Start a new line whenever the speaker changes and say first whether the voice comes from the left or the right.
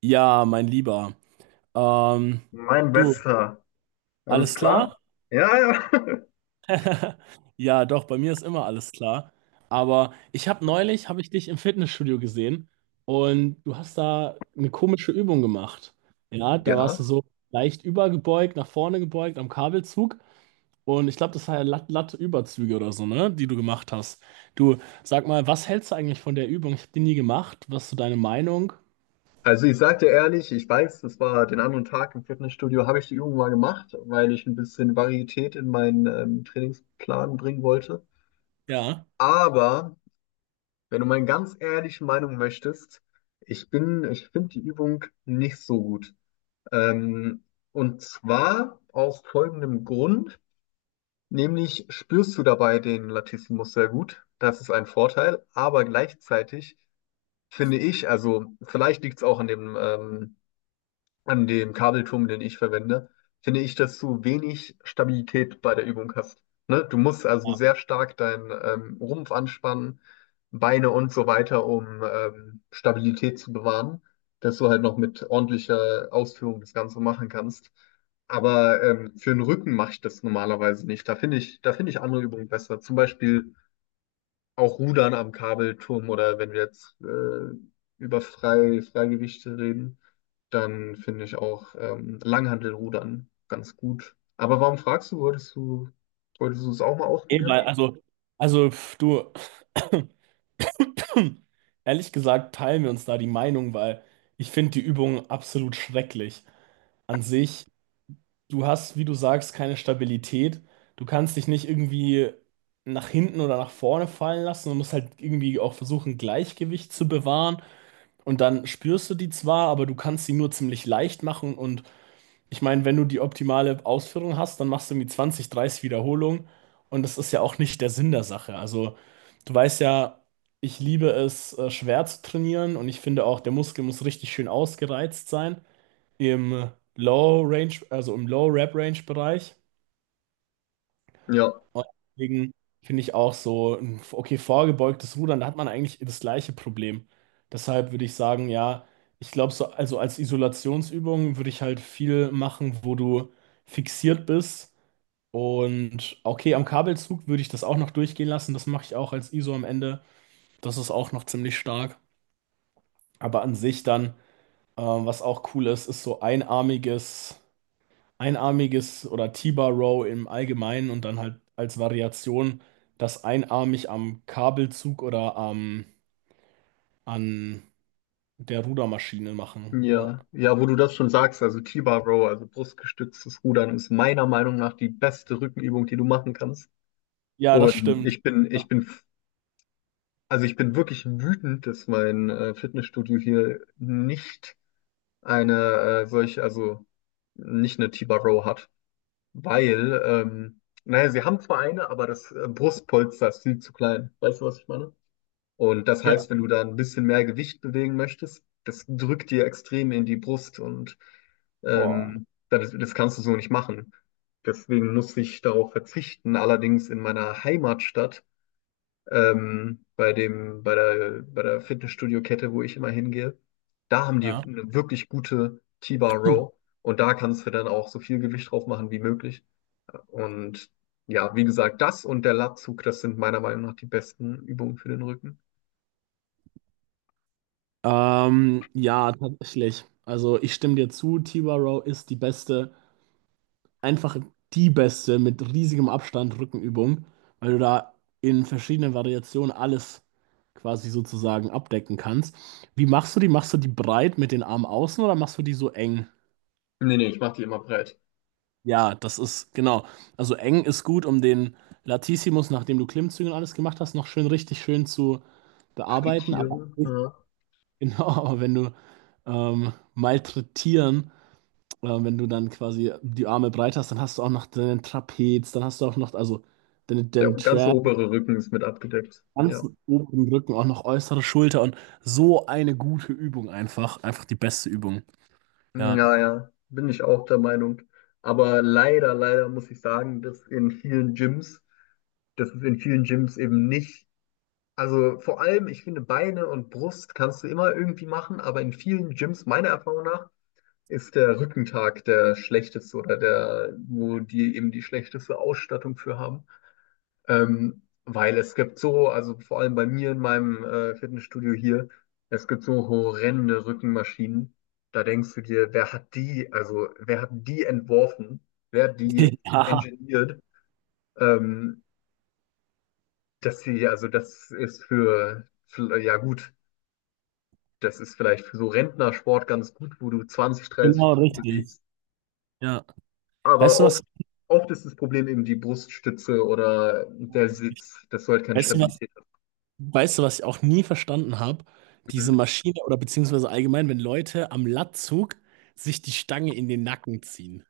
right: Ja, mein Lieber. Ähm,
left: Mein
right: du,
left: Bester. Alles
right: alles
left: klar?
right: klar?
left: Ja, ja.
right: Ja, doch, bei mir ist immer alles klar. Aber habe ich dich im Fitnessstudio gesehen und du hast da eine komische Übung gemacht. Ja, da warst du
left: Ja.
right: so leicht übergebeugt, nach vorne gebeugt am Kabelzug. Und ich glaube, das war ja Latte-Überzüge oder so, ne, die du gemacht hast. Du, sag mal, was hältst du eigentlich von der Übung? Ich habe die nie gemacht. Was ist so deine Meinung?
left: Also ich sag dir ehrlich, ich weiß, das war den anderen Tag im Fitnessstudio, habe ich die Übung mal gemacht, weil ich ein bisschen Varietät in meinen Trainingsplan bringen wollte.
right: Ja.
left: Aber wenn du meine ganz ehrliche Meinung möchtest, ich finde die Übung nicht so gut. Ähm, und zwar aus folgendem Grund. Nämlich spürst du dabei den Latissimus sehr gut. Das ist ein Vorteil, aber gleichzeitig finde ich, also vielleicht liegt es auch an dem Kabelturm, den ich verwende, finde ich, dass du wenig Stabilität bei der Übung hast. Ne? Du musst also
right: Ja,
left: sehr stark deinen Rumpf anspannen, Beine und so weiter, um Stabilität zu bewahren, dass du halt noch mit ordentlicher Ausführung das Ganze machen kannst. Aber für den Rücken mache ich das normalerweise nicht. Da finde ich andere Übungen besser. Zum Beispiel auch Rudern am Kabelturm oder wenn wir jetzt über Freigewichte reden, dann finde ich auch Langhantelrudern ganz gut. Aber warum fragst du, wolltest du es auch mal
right: eh,
left: ausprobieren?
right: weil, also, pf, du. Hm. Ehrlich gesagt teilen wir uns da die Meinung, weil ich finde die Übung absolut schrecklich. An sich, du hast, wie du sagst, keine Stabilität. Du kannst dich nicht irgendwie nach hinten oder nach vorne fallen lassen. Du musst halt irgendwie auch versuchen, Gleichgewicht zu bewahren. Und dann spürst du die zwar, aber du kannst sie nur ziemlich leicht machen und ich meine, wenn du die optimale Ausführung hast, dann machst du irgendwie 20, 30 Wiederholungen. Und das ist ja auch nicht der Sinn der Sache. Also, du weißt ja, ich liebe es, schwer zu trainieren. Und ich finde auch, der Muskel muss richtig schön ausgereizt sein. Im Low Range, also im Low Rep Range Bereich.
left: Ja,
right: Und deswegen finde ich auch so, okay, vorgebeugtes Rudern, da hat man eigentlich das gleiche Problem. Deshalb würde ich sagen, ja, ich glaube, so, also als Isolationsübung würde ich halt viel machen, wo du fixiert bist. Und okay, am Kabelzug würde ich das auch noch durchgehen lassen. Das mache ich auch als ISO am Ende. Das ist auch noch ziemlich stark. Aber an sich dann, was auch cool ist, ist so einarmiges oder T-Bar Row im Allgemeinen und dann halt als Variation das einarmig am Kabelzug oder an der Rudermaschine machen. Ja,
left: ja, ja, wo du das schon sagst, also T-Bar Row, also brustgestütztes Rudern, ist meiner Meinung nach die beste Rückenübung, die du machen kannst.
right: ja, das
left: Und
right: stimmt.
left: also ich bin wirklich wütend, dass mein Fitnessstudio hier nicht eine solche, also nicht eine T-Bar-Row hat. Weil, naja, sie haben zwar eine, aber das Brustpolster ist viel zu klein. Weißt du, was ich meine? Und das
right: Ja.
left: heißt, wenn du da ein bisschen mehr Gewicht bewegen möchtest, das drückt dir extrem in die Brust und
right: Boah.
left: das kannst du so nicht machen. Deswegen muss ich darauf verzichten. Allerdings in meiner Heimatstadt bei der Fitnessstudio-Kette, wo ich immer hingehe. Da haben die
right: Ja.
left: eine wirklich gute T-Bar Row und da kannst du dann auch so viel Gewicht drauf machen wie möglich. Und ja, wie gesagt, das und der Latzug, das sind meiner Meinung nach die besten Übungen für den Rücken.
right: Ja, tatsächlich. Also ich stimme dir zu, T-Bar Row ist die beste einfach die beste mit riesigem Abstand Rückenübung, weil du da in verschiedenen Variationen alles quasi sozusagen abdecken kannst. Wie machst du die? Machst du die breit mit den Armen außen oder machst du die so eng?
left: Nee, nee, ich mache die immer breit.
right: Ja, das ist genau. Also eng ist gut, um den Latissimus, nachdem du Klimmzüge und alles gemacht hast, noch schön richtig schön zu bearbeiten. Aber
left: Frittieren, ja.
right: genau, aber wenn du malträtieren. Wenn du dann quasi die Arme breit hast, dann hast du auch noch deinen Trapez, dann hast du auch noch, also den
left: Der
right: deinen
left: ganze
right: Tram,
left: obere Rücken ist mit abgedeckt. Ja.
right: ganzen oberen Rücken, auch noch äußere Schulter und so eine gute Übung einfach. Einfach die beste Übung.
left: Hm,
right: Ja.
left: ja, ja, bin ich auch der Meinung. Aber leider, leider muss ich sagen, dass es in vielen Gyms eben nicht, also vor allem, ich finde, Beine und Brust kannst du immer irgendwie machen, aber in vielen Gyms, meiner Erfahrung nach, ist der Rückentag der schlechteste oder der, wo die eben die schlechteste Ausstattung für haben. Weil es gibt so, also vor allem bei mir in meinem Fitnessstudio hier, es gibt so horrende Rückenmaschinen. Da denkst du dir, also wer hat die entworfen? Wer hat die
right: Ja,
left: engineert? Ähm, Dass sie, also das ist ja gut, das ist vielleicht für so Rentnersport ganz gut, wo du 20, 30
right: genau,
left: Kilo
right: richtig.
left: bewegst.
right: Ja. Weißt
left: Aber
right: du
left: oft,
right: was?
left: oft ist das Problem eben die Bruststütze oder der Sitz, dass du halt keine
right: Weißt du was?
left: Stabilität
right: Weißt du, was ich auch nie verstanden habe? Diese
left: hast.
right: Maschine oder beziehungsweise allgemein, wenn Leute am Latzug sich die Stange in den Nacken ziehen.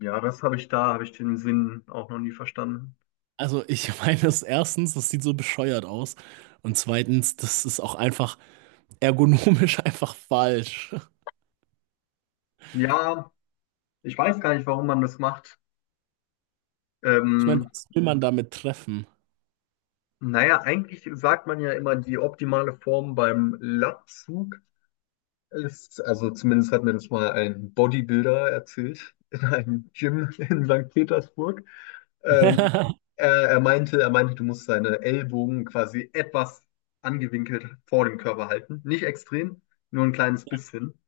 left: Ja, das habe ich da, habe ich den Sinn auch noch nie verstanden.
right: Also ich meine, das erstens, das sieht so bescheuert aus. Und zweitens, das ist auch einfach ergonomisch einfach falsch.
left: Ja, ich weiß gar nicht, warum man das macht.
right: Ich meine,
left: Ähm,
right: was will man damit treffen?
left: naja, eigentlich sagt man ja immer, die optimale Form beim Latzug ist, also zumindest hat mir das mal ein Bodybuilder erzählt in einem Gym in St. Petersburg. Ähm, er meinte, du musst deine Ellbogen quasi etwas angewinkelt vor dem Körper halten. Nicht extrem, nur ein kleines bisschen.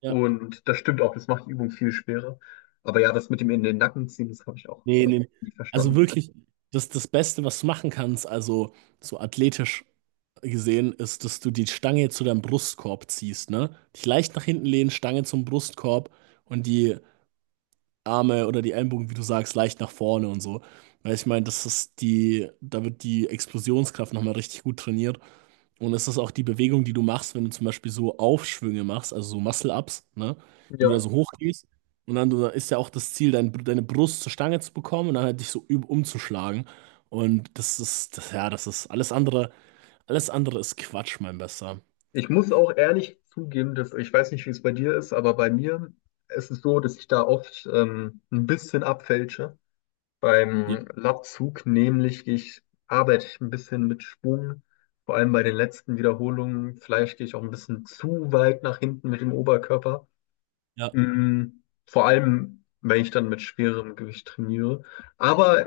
right: Ja,
left: Und das stimmt auch, das macht die Übung viel schwerer. Aber ja, das mit dem in den Nacken ziehen, das habe ich auch
right: nee, nee.
left: nie
right: Also
left: verstanden.
right: wirklich, das Beste, was du machen kannst, also so athletisch gesehen, ist, dass du die Stange zu deinem Brustkorb ziehst, ne? Dich leicht nach hinten lehnen, Stange zum Brustkorb und die Arme oder die Ellenbogen, wie du sagst, leicht nach vorne und so. Weil ich meine, das ist die, da wird die Explosionskraft nochmal richtig gut trainiert. Und es ist auch die Bewegung, die du machst, wenn du zum Beispiel so Aufschwünge machst, also so Muscle-Ups, ne? Wenn du da
left: Ja,
right: so hochgehst und dann du, ist ja auch das Ziel, deine Brust zur Stange zu bekommen und dann halt dich so umzuschlagen. Und das ist alles andere ist Quatsch, mein Bester.
left: ich muss auch ehrlich zugeben, dass ich weiß nicht, wie es bei dir ist, aber bei mir ist es so, dass ich da oft ein bisschen abfälsche
right: Ja.
left: beim Latzug, nämlich gehe ich arbeite ich ein bisschen mit Schwung, vor allem bei den letzten Wiederholungen. Vielleicht gehe ich auch ein bisschen zu weit nach hinten mit dem Oberkörper.
right: Ja.
left: Mm, Vor allem, wenn ich dann mit schwerem Gewicht trainiere. Aber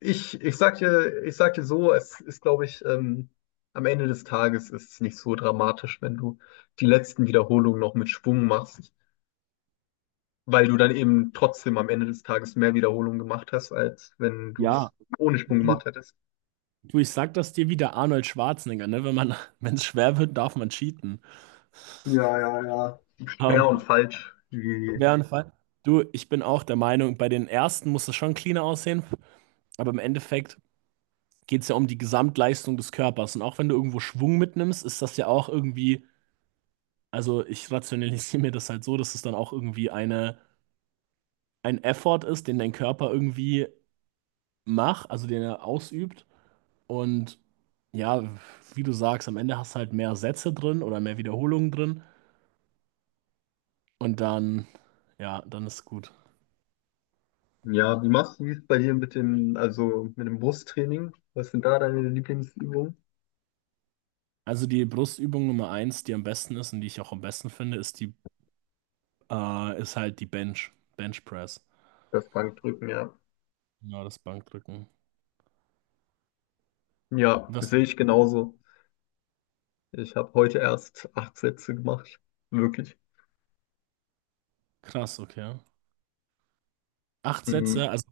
left: Ich sag dir so, es ist, glaube ich, am Ende des Tages ist es nicht so dramatisch, wenn du die letzten Wiederholungen noch mit Schwung machst, weil du dann eben trotzdem am Ende des Tages mehr Wiederholungen gemacht hast, als wenn du es
right: Ja.
left: ohne Schwung
right: Du,
left: gemacht hättest.
right: du, ich sag das dir wie der Arnold Schwarzenegger, ne? Wenn man, wenn es schwer wird, darf man cheaten.
left: Ja, ja, ja. Schwer
right: Ähm,
left: und falsch. Wie,
right: wäre ein Fall. Du, ich bin auch der Meinung, bei den ersten muss es schon cleaner aussehen, aber im Endeffekt geht es ja um die Gesamtleistung des Körpers. Und auch wenn du irgendwo Schwung mitnimmst, ist das ja auch irgendwie, also ich rationalisiere mir das halt so, dass es dann auch irgendwie eine, ein Effort ist, den dein Körper irgendwie macht, also den er ausübt. Und ja, wie du sagst, am Ende hast du halt mehr Sätze drin oder mehr Wiederholungen drin. Und dann, ja, dann ist gut.
left: ja, wie machst du es bei dir mit dem, also mit dem Brusttraining? Was sind da deine Lieblingsübungen?
right: Also die Brustübung Nummer eins, die am besten ist und die ich auch am besten finde, ist halt die Bench Press.
left: Das Bankdrücken, ja.
right: Genau, das Bankdrücken.
left: Ja,
right: Was?
left: sehe ich genauso. Ich habe heute erst 8 Sätze gemacht. Wirklich.
right: Krass, okay. Acht Sätze,
left: Mhm.
right: also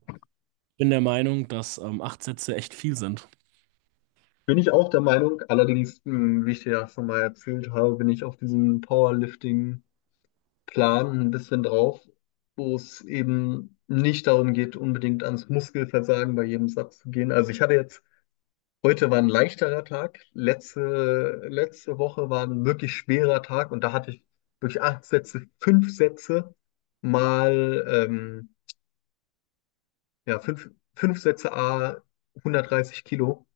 right: ich bin der Meinung, dass acht Sätze echt viel sind.
left: Bin ich auch der Meinung, allerdings, mh, wie ich dir ja schon mal erzählt habe, bin ich auf diesem Powerlifting-Plan ein bisschen drauf, wo es eben nicht darum geht, unbedingt ans Muskelversagen bei jedem Satz zu gehen. Also ich hatte jetzt, heute war ein leichterer Tag, letzte, letzte Woche war ein wirklich schwerer Tag und da hatte ich durch 8 Sätze, 5 Sätze mal ja, 5 Sätze a 130 Kilo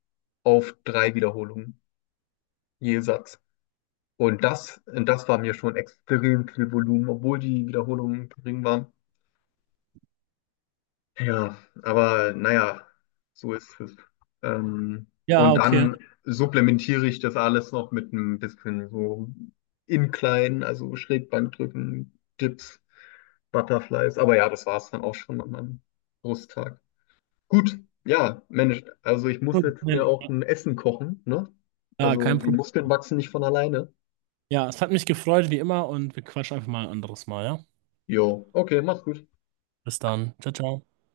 left: auf 3 Wiederholungen je Satz. Und das war mir schon extrem viel Volumen, obwohl die Wiederholungen gering waren. Ja, aber naja, so ist es. Ähm,
right: Ja,
left: und
right: okay.
left: dann supplementiere ich das alles noch mit ein bisschen so Incline, also Schrägbankdrücken, Dips, Butterflies. Aber ja, das war es dann auch schon an meinem Brusttag. Gut, ja, Mensch, also ich muss
right: Gut,
left: jetzt
right: nein,
left: mir auch ein Essen kochen, ne?
right: Ja,
left: Also
right: kein
left: die
right: Problem.
left: Muskeln wachsen nicht von alleine.
right: Ja, es hat mich gefreut, wie immer, und wir quatschen einfach mal ein anderes Mal, ja?
left: Jo, okay, mach's gut.
right: Bis dann. Ciao, ciao.